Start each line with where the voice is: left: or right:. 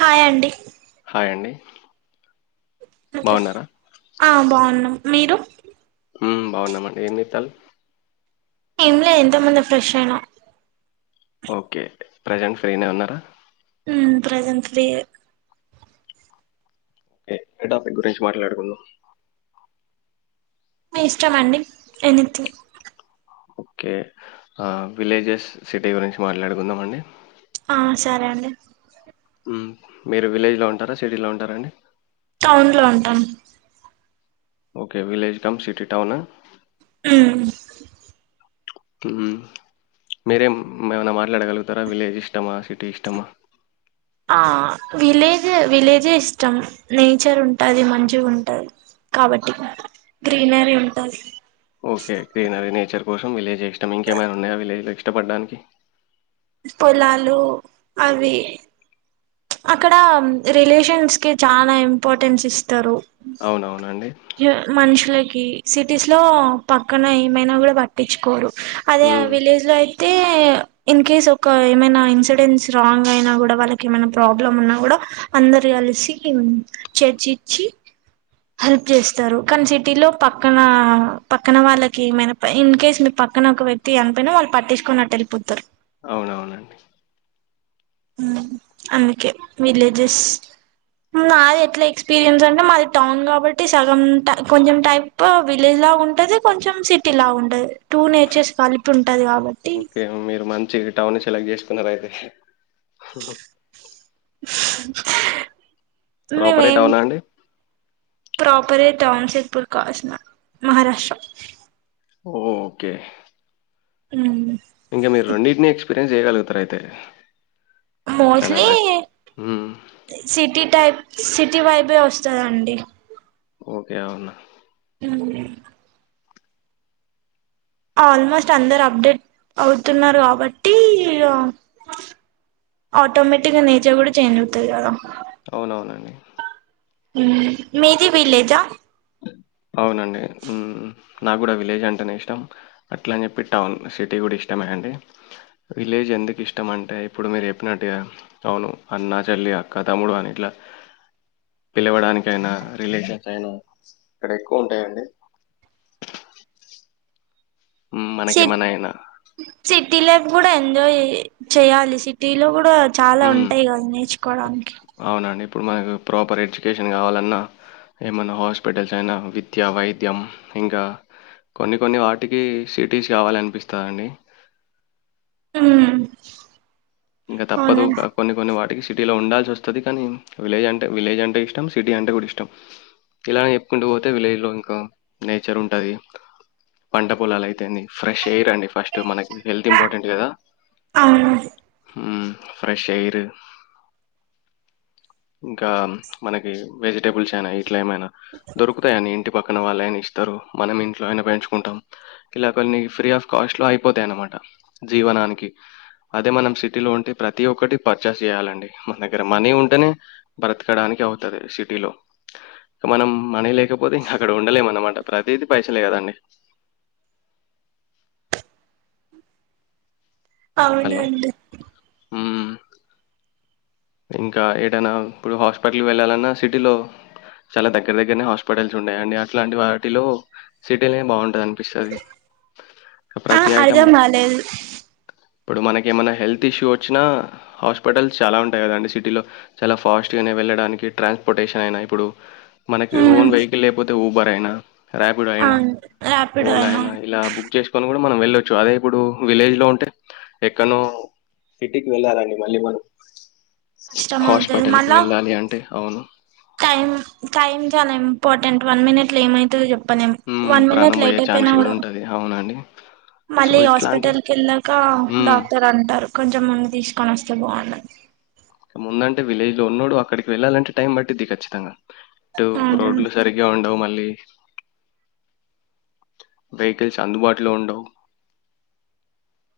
right: Hi అండి
left: డి
right: ఆ బాగున్నాయి మీరు
left: బాగున్నామండి ఏం చేస్తాను
right: ఇంలా ఎంత మంది ఫ్రెష్ అయన
left: ఓకే ప్రెజెంట్ ఫ్రీనే ఉన్నారా
right: ఉ ప్రజెంట్లీ
left: ే ఎదా ప గురించి మాట్లాడుకుంద
right: ఇష్టంమ అండి నేనింతే
left: ఓకే విలేజెస్ సిటీ గురించి మాట్లాడుకుందాం అండి
right: ఆ సరే అండి
left: హ్మ్మ్ మీరు విలేజ్ లో ఉంటారా సిటీలో ఉంటారా అండి
right: టౌన్ లో ఉంటాం
left: okay village cum city town
right: um
left: hmm మీరేం ఏమన్నా మాట్లాడగలుగుతారా విలేజ్ ఇష్టమా సిటీ ఇష్టమా
right: ఆ విలేజ్ విలేజ్ ఇష్టం నేచర్ ఉంటుది మంచిగా ఉంటది కాబట్టి గ్రీనరీ ఉంటది
left: ఓకే. గ్రీనరీ, నేచర్ కోసం విలేజ్ ఇష్టం ఇంకేమై ఉన్నాయా విలేజ్ లో ఇష్టపడడానికి
right: పొలాలు అవి అక్కడ రిలేషన్స్ కి చాలా ఇంపార్టెన్స్ ఇస్తారు
left: అవునవునండి.
right: మనుషుల సిటీస్ లో పక్కన ఏమైనా కూడా పట్టించుకోరు అదే
left: హ్మ్.
right: విలేజ్ లో అయితే ఇన్ కేస్ ఒక ఏమైనా ఇన్సిడెంట్స్ రాంగ్ అయినా కూడా వాళ్ళకి ఏమై ప్రాబ్లమ్ ఉన్నా కూడా అందరు కలిసి చర్చిచ్చి హెల్ప్ చేస్తారు కానీ సిటీలో పక్కన పక్కన వాళ్ళకి ఏమైనా ఇన్ కేస్ మీ పక్కన ఒక వ్యక్తి అనపోయినా వాళ్ళు పట్టించుకనిట్టటు వెళ్ళిపోతారు
left: అవునవునండి
right: అందుకే విలేజెస్ నాది ఎట్లా ఎక్స్పీరియన్స్ అంటే మాది టౌన్ కాబట్టి సగం కొంచెం టైప్ విలేజ్ లా ఉంటది కొంచెం సిటీ లాగా ఉంటది టూ నేచర్స్ కలిపి ఉంటు
left: ఓకే మీరు మంచి టౌన్ ఎలాగ చేసుకున్నారు అయితే
right: మ మే
left: ప్రాపరే టౌనా అండి?
right: ప్రాపర టాన్ సెద్పూర్ కాస్మ మహారాష్ట్ర
left: ఓకే
right: హ్మ్మ్
left: ఇంకా మీరు రెండిడ్నీ ఎక్స్ ఎయం చేయాగలుగుతారు అయితే
right: మోస్ట్లీ
left: హ్మ్.
right: సిటీ టైప్ సిటీ వైబే వస్తుందండి
left: ఓకే అవునా
right: హ్మ్మ్ ఆల్మోస్ట్ అందరు అప్డేట్ అవుతున్నారు కాబట్టి ఆటోమేటిక్గా నేచర్ కూడా చేంజ్ అవుతంది కదా
left: అవునవునండి.
right: మ్ మీది విలేజా
left: అవునండి మ్ నాకు కూడా విలేజ్ అంటేనే ఇష్టం అట్లా అని చెప్పి టౌన్ సిటీ కూడా ఇష్టమే అండి విలేజ్ ఎందుకిష్టం అంటే ఇప్పుడు మీరు చెప్పినట్టుగా అవును అన్న చెల్లి అక్క తమ్ముడు అని ఇట్ల పిలవడానికి అయినా రిలేషన్స్ అయినా ఇక్కడ ఎక్కువ ఉంటాయండి మనకి
right: సిట్
left: ఏమైనా అయినా
right: సిటీ లైఫ్ కూడా ఎంజాయ్ చేయాలి సిటీలో కూడా చాలా
left: హ్మ్.
right: ఉంటాయి కదా నేర్చుకోవడానికి
left: అవునండి. ఇప్పుడు మనకు ప్రాపర్ ఎడ్యుకేషన్ కావాలన్నా ఏమన్నా హాస్పిటల్స్ అయినా విద్య వైద్యం ఇంకా కొన్ని కొన్ని వాటికి సిటీస్ కావాలనిపిస్తదండి
right: ఉమ్
left: ఇంకా తప్పదు
right: అవునండి
left: కొన్ని కొన్ని వాటికి సిటీలో ఉండాల్సి వస్తది కానీ విలేజ్ అంటే విలేజ్ అంటే ఇష్టం సిటీ అంటే కూడా ఇష్టం ఇలా చెప్పుకుంటూ పోతే విలేజ్ లో ఇంకా నేచర్ ఉంటది పంట పొలాలు అయితేని ఫ్రెష్ ఎయిర్ అండి ఫస్ట్ మనకి హెల్త్ ఇంపార్టెంట్ కదా
right: అవును
left: మ్ ఫ్రెష్ ఎయిర్ ఇంకా మనకి వెజిటేబుల్స్ అయిన ఇట్లేమైనా దొరుకుతాయని ఇంటి పక్కన వాళ్ళైనా ఇస్తారు మనం ఇంట్లో అయిన పెంచుకుంటాం ఇలా కొన్ని ఫ్రీ ఆఫ్ కాస్ట్ లో అయిపోతాయన్నమాట జీవనానికి అదే మనం సిటీలో ఉంటే ప్రతి ఒక్కటి పర్చేస్ చేయాలండి మన దగ్గర మనీ ఉంటేనే బ్రతకడానికి అవుతది సిటీలో మనం మనీ లేకపోతే అక్కడ ఉండలేము అనమాట ప్రతిది పైసలే కదండి హలో
right: అవునండి
left: మ్మ్. ఇంకా ఏదైనా ఇప్పుడు హాస్పిటల్కి వెళ్ళాలన్నా సిటీలో చాలా దగ్గర దగ్గరనే హాస్పిటల్స్ ఉంటయండి అట్లాంటి వాటిలో సిటీనే బాగుంటది అనిపిస్తది
right: ఆ అర్థం కాలేదు
left: ఇప్పుడు మనకి ఏమైనా హెల్త్ ఇష్యూ వచ్చినా హాస్పిటల్స్ చాలా ఉం అంతే కదండి సిటీలో చాలా ఫాస్ట్ గానే వెళ్ళడానికి ట్రాన్స్పోర్టేషన్ అయినా ఇప్పుడు మనకి
right: ఉమ్
left: ఓన్ వెహికల్ లేకపోతే ఊబర్ అయినా ర్యాపిడో అయినా
right: అవును ర్యాపిడో
left: ఓలా అయినా ఇలా బుక్ చేసుకొని కూడా మనం వెళ్ళొచ్చు అదే ఇప్పుడు విలేజ్ లో ఉంటే ఎక్కనో సిటీకి వెళ్ళాలండి మళ్ళీ మనం
right: కష్టం అవుతది
left: హాస్పేటల్కిి
right: మళ్ళా
left: వెళ్ళాలి అంటే అవును
right: టైం టైం చాలా ఇంపార్టెంట్ వన్ మినిట్లో ఏమైతదో చెప్ పనేం.
left: హ్మ్
right: వన్ మినిట్
left: ప్రాణం పోయే
right: లేట్
left: ఛాన్స్
right: అయిపోయినా కూడా
left: ఉంటది అవునండి సో
right: మళ్ళీ
left: ఇట్లాంటి
right: హాస్పిటల్ కెళ్ళాక
left: హ్మ్
right: డాక్టర్ అంటారు. కొంచెం ముందు తీసుకొని వస్తే బాగుండు
left: ముందంటే విలేజ్ లో ఉన్నోడు అక్కడికి వెళ్ళాలంటే టైం పట్టుద్ది ఖచ్చితంగా ఇటు
right: అవునండి
left: రోడ్లు సరిగ్గా ఉండవు మ లి. వెహికల్స్ అందుబాటులో ఉండవు.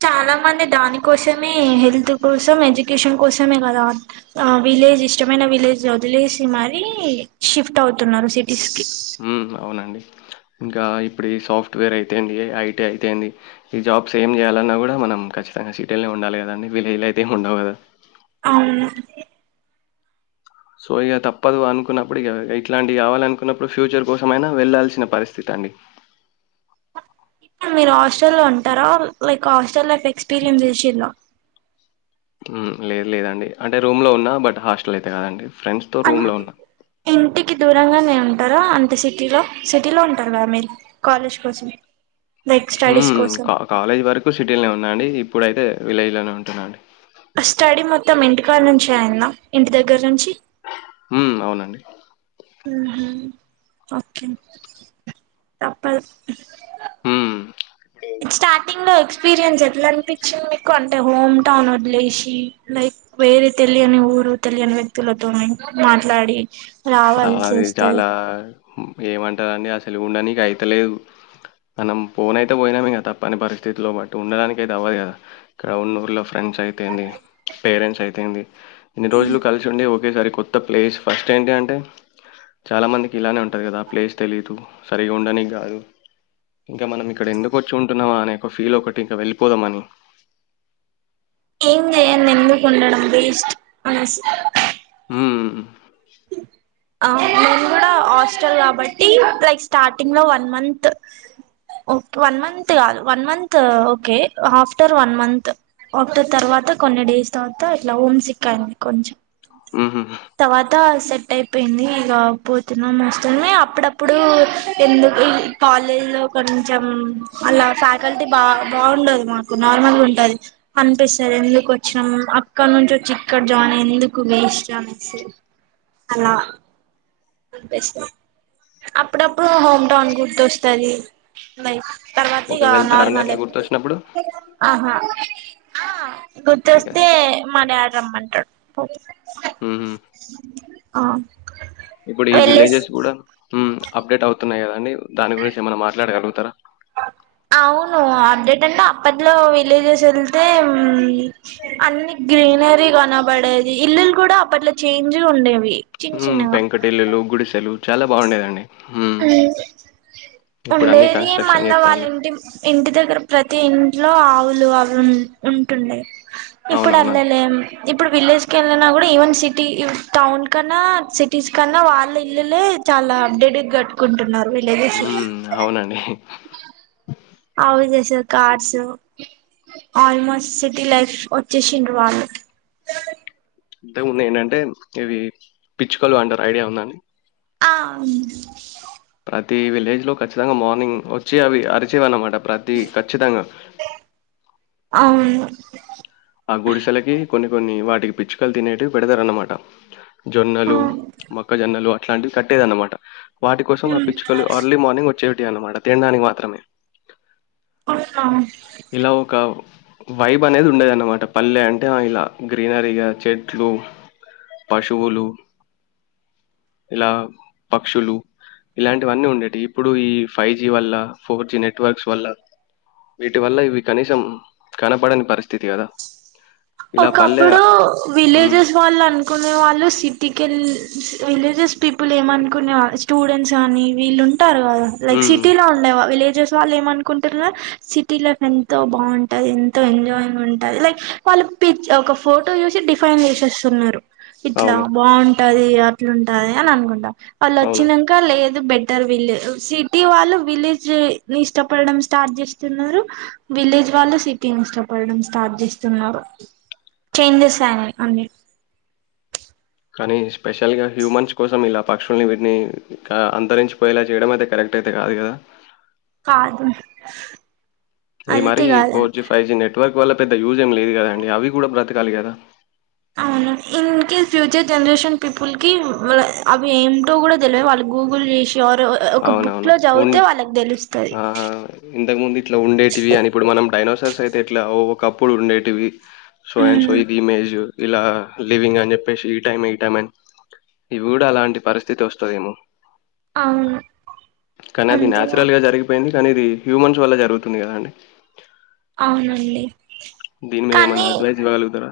right: చాలా మంది దాని కోసమే హెల్త్ కోసం ఎడ్యుకేషన్ కోసమే కదా ఆ విలేజ్ ఇష్టమైన విలేజ్ వదిలేసి మరీ షిఫ్ట్ అవుతున్నారు సిటీస్కి
left: మ్ అవునండి ఇంకా ఇప్పుడు ఈ సాఫ్ట్వేర్ అయితేంది ఐటీ అయితేంది ఈ జాబ్స్ ఏం చేయాలన్నా కూడా మనం ఖచ్చితంగా సిటీలోనే ఉండాలి కదండి విలేజ్లో అయితే ఏమి ఉండవు కదా
right: అవును
left: సో ఇక తప్పదు అనుకున్నప్పుడు ఇక ఇట్లాంటివి కావాలి అనుకున్నప్పుడు ఫ్యూచర్ కోసం అయినా వెళ్లాల్సిన పరిస్థితి అండి.
right: ఇప్పుడు మీరు హాస్టల్లో ఉంటారా లైక్ హాస్టల్ లైఫ్ ఎక్స్పీరియన్స్ చేసిల్లా
left: హ్మ్ లేదు లేదండి అంటే రూమ్ లో ఉన్నా బట్ హాస్టల్ అయితే కదండి ఫ్రెండ్స్ తో రూమ్ లో ఉన్నా
right: కి దూరంగానే ఉంటారా అంటే సిటీలో సిటీలో ఉంటారుగా మీరు కాలేజ్ కోసం లైక్ స్టడీస్
left: మ్మ్
right: కోసం
left: కా కాలేజీ వరకు సిటీలోనే ఉన్నా అండి ఇప్పుడైతే విలేజ్లోనే ఉంటున్నాండి.
right: కాన్నూంచి అయిందా ఇంటి దగ్గర్నుంచి
left: మ్ అవునండి.
right: మ్ హు ఓకే తప్పదు.
left: హ్మ్.
right: ఇగ స్టార్టింగ్లో ఎక్స్పీరియన్స్ ఎట్ల అనిపించింది మీకు అంటే హోమ్ టౌన్ వదిలేసి లైక్ వేరే తెలియని ఊరు తెలియని వ్యక్తులతోని మాట్లాడి రావాలని చూస్తది.
left: ఏమంటారు అండి అసలు ఉండానికి అయితే లేదు మనం పోన్ అయితే పోయినాము ఇగ తప్పని పరిస్థితిల్లో బట్ ఉండడానికి అయితే అవ్వదు కదా ఇక్కడ ఉన్న ఊళ్ళో ఫ్రెండ్స్ అయితే ఏంది పేరెంట్స్ అయితే ఏంది ఇన్ని రోజులు కలిసి ఉండి ఒకేసారి కొత్త ప్లేస్ ఫస్ట్ ఏంటి అంటే చాలా మందికి ఇలానే ఉంటది కదా ప్లేస్ తెలిదు సరిగా ఉండనికి కాదు ఇంకా మనం ఇక్కడ ఎందుకు వచ్చి ఉంటున్నామా అనే ఒక ఫీల్ ఒకటి ఇంకా వెళ్ళిపోదాం అని
right: ఏం చేయంది ఎందుకుండడం వేస్ట్ అనేసి
left: మ్మ్
right: ఆ నేన్ కూడా హాస్టల్ కాబట్టి లైక్ స్టార్టింగ్ లో వన్ మంత్ వన్ మంత్ కాదు one month okay after one month after తర్వాత కొన్ని డేస్ తర్వాత ఇట్లా హోమ్ సిక్కయింది కొంచెం
left: త
right: తవాత సెట్ అయిపోయింది ఇక పోతున్నాం వస్తునే అప్పుడప్పుడు ఎందుకు కాలేజ్ లో కొంచెం అలా ఫ్యాకల్టీ బా బాగుండదు మాకు నార్మల్ గుంటది అనిపిస్తది ఎందుకు వచ్చినాం అక్కడ నుంచి వచ్చి ఇక్కడ జాయిన్ ఎందుకు వేస్ట్ అని అలా అనిపిస్తది. అప్పుడప్పుడు హోమ్ టౌన్ గుర్తొస్తది లైఫ్. తర్వాత
left: ఓకే.
right: ఇక
left: వెళ్తారా అండి
right: నార్మల్
left: అట్లా
right: ఏ
left: గుర్తొచ్చినప్పుడు?
right: ఆహా ఆ
left: ఇంకా.
right: గుర్తొస్తే మా డాడ్ రమ్మంటాడు పోతా
left: హుహు.
right: ఆ
left: ఇప్పుడు ఈ విలేజెస్ కూడా ఉమ్ అప్డేట్ అవు వస్తున్నాయి కదండి దాని గురించి ఏమైన మాట్లాడగల తర
right: అవును అప్డేట్ అంటే అప్పట్లో విలేజెస్ ఎళ్తే అన్ని గ్రీనరీ కనపడేది ఇల్లులు కూడా అప్పట్లో చేంజ్ ఉండేవి చిన్న
left: ఉమ్
right: చిన్నగా
left: పెంకుటిల్లులు గుడిసెలు చాలా బాగుండేదండి
right: ఉమ్
left: ఇప్పుడు అన్నీ
right: ఉండేది
left: కన్‌స్ట్రక్షన్
right: మళ్ళా వాళ్ళ
left: జేత్తాల్లు.
right: ఇంటి ఇంటి దగ్గర ప్రతి ఇన్ లో ఆవులు అవి ఉం ఉంటుండె ఇప్పుడు అట్ల
left: అవునవునండి.
right: లేం ఇప్పుడు విలేజ్ కెళ్ళిన కూడా ఈవెన్ సిటీ టౌన్ కన్నా సిటీస్ కన్నా వాళ్ళ ఇల్లులే చాలా అప్డేటెడ్గా కుంటున్నారు
left: ఉ అవునండి
right: అవి చేసారు కార్స్ ఆల్మోస్ట్ సిటీ లైఫ్ వచ్చేసిండ్ర వాళ్ళు
left: అద్ద ఉన్నాయి ఏంటంటే ఇవి పిచ్చుకలు అంటారు ఐడియా ఉందని
right: ఆవును
left: ప్రతి విలేజ్ లో ఖచ్చితంగా మార్నింగ్ వచ్చి అవి అరిచేవా అన్నమాట ప్రతి ఖచ్చితంగా
right: అవును
left: ఆ గుడిసెలకి కొన్ని కొన్ని వాటికి పిచ్చుకలు తినేవి పెడతారన్నమాట
right: ఆ
left: జొన్నలు మొక్కజొన్నలు అట్లాంటివి కట్టేద అన్నమాట వాటి కోసం ఆ పిచ్చుకలు అర్లీ మార్నింగ్ చెవిటి అన్నమాట తినడానికి మాత్రమే
right: అహ
left: ఇలా ఒక వైబ్ అనేది ఉండది అన్నమాట పల్లె అంటే ఇలా గ్రీనరీగా చెట్లు పశువులు ఇలా పక్షులు ఇలాంటివన్నీ ఉండేవి ఇప్పుడు ఈ ఫైవ్ జీ వల్ల ఫోర్ జి నెట్వర్క్స్ వల్ల వీటి వల్ల ఇవి కనీసం కనపడని పరిస్థితి కదా ఇలా పల్లె
right: ఒకప్పుడు
left: హ్మ్.
right: విలేజెస్ వాళ్ళ అనుకు అనే వాళ్ళు సిటికల్ విలేజస్ పీపుల్ ఏమనుకునే స్టూడెంట్స్ కానీ వీళ్ళు ంటారు కదా లై
left: హ్మ్.
right: సిటీ లో ఉండ విలేజెస్ సో వాళ్ళు ఏమనుకుంటారు సిటీ లైఫ్ ఎంతో బాగుంటుంది ఎంతో ఎంజాయింగ్ ఉంటుంది లైక్ వాళ్ళు పి ఒక ఫోటో చూసి డిఫైన్ చేసేస్తున్నారు ఇట్లా
left: అవును.
right: బాగు ఉంటది అట్లుంటది అని అనుకుంటా
left: అవును.
right: అలాచ్చినంకాల బెటర్ విలేజ సిటీ వాళ్ళు విలేజ్ ఇష్టపడడం స్టార్ట్ చేస్తున్నారు విలేజ్ వాళ్ళు సిటీని ఇష్టపడడం స్టార్ట్ చేస్తున్నారు చేంజెస్ అని అన్ని
left: కానీ స్పెషల్గా హ్యూమన్స్ కోసం ఇలా పక్షుల్ని వీటిని అంతరించిపోయేలా చేయడం అయితే కరెక్ట్ అయితే కాదు కదా
right: కాదు
left: ఈ
right: అదితే
left: మరి ఫోర్
right: కాదండి
left: G five G net network వల్ల పెద్ద యూజం లేదు కదా అండి అవి కూడా బ్రతకాలి కదా
right: అవును in case future generation people కి అవి ఏమింటో కూడా తెలియ వాళ్ళు గూగుల్ చేసి క్యూర్ ఒక బుక్
left: అవునవును.
right: లో చదివితే వాళ్ళకి తెలుస్తుంది
left: ఇంతకు ముందు ఇట్లా ఉండేటివి అని ఇప్పుడు మనం డైనోసార్స్ అయితే ఇట్లాప్పుడు ఉండేటివి సో అండ్ సో
right: ఉమ్
left: ఇది ఇమేజ్ ఇలా లివింగ్ అని చెప్పేసి ఈ టైం ఈ టైం అని ఇవి కూడా అలాంటి పరిస్థితి వస్తుందేమో
right: అవును
left: కానీ అది
right: అంతేగా
left: నాచురల్ గా జరిగిపోయింది అనేది హ్యూమన్స్ వల్ల జరుగుతుంది కదా అండి
right: అవునండి
left: మీద ఏమన్నా
right: కానీ
left: అడ్వైస్ ఇవ్వగలుగుతారా?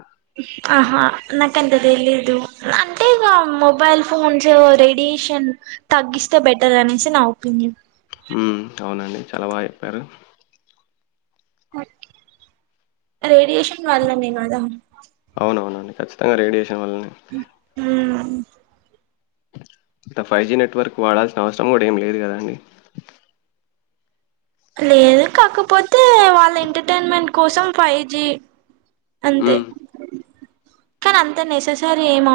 right: ఆహా నా కానీ తెలీదు అంటే ఇక మొబైల్ ఫోన్స్ రేడియేషన్ తగ్గిస్తే బెటర్ అనేసి నా ఒపీనియన్
left: ఉ అవునండి చాలా బాగా చెప్పారు
right: రే రేషన్ వాళ్ళనే కాదా
left: కచ్చితంగా రేడియేశ ఎవల్నే
right: ఉమ్
left: ఇ ఫైవ్ జీ నెట్వర్క్ వాడాల్సిన అవసరం కూడా ఏం లేదు కదాండి
right: లేదు కాకపోతే వాళ్ళ ఎంటర్టైన్మెంట్ కోసం ఫైవ్ జి అంతే
left: ఉమ్
right: కానీ అంత నెససరీ ఏమ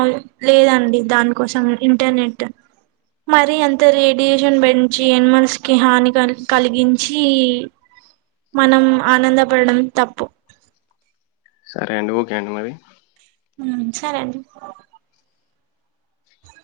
right: లేదండి దానికోసం ఇంటర్నెట్ మరి అంత రేడియేషన్ పెంచి ఎనిమల్స్ కి హాని క కలిగిం చి మనం ఆనందపడడం తప్పు
left: సరే అండి ఓకే అండి మరి
right: ఉ సరే అండి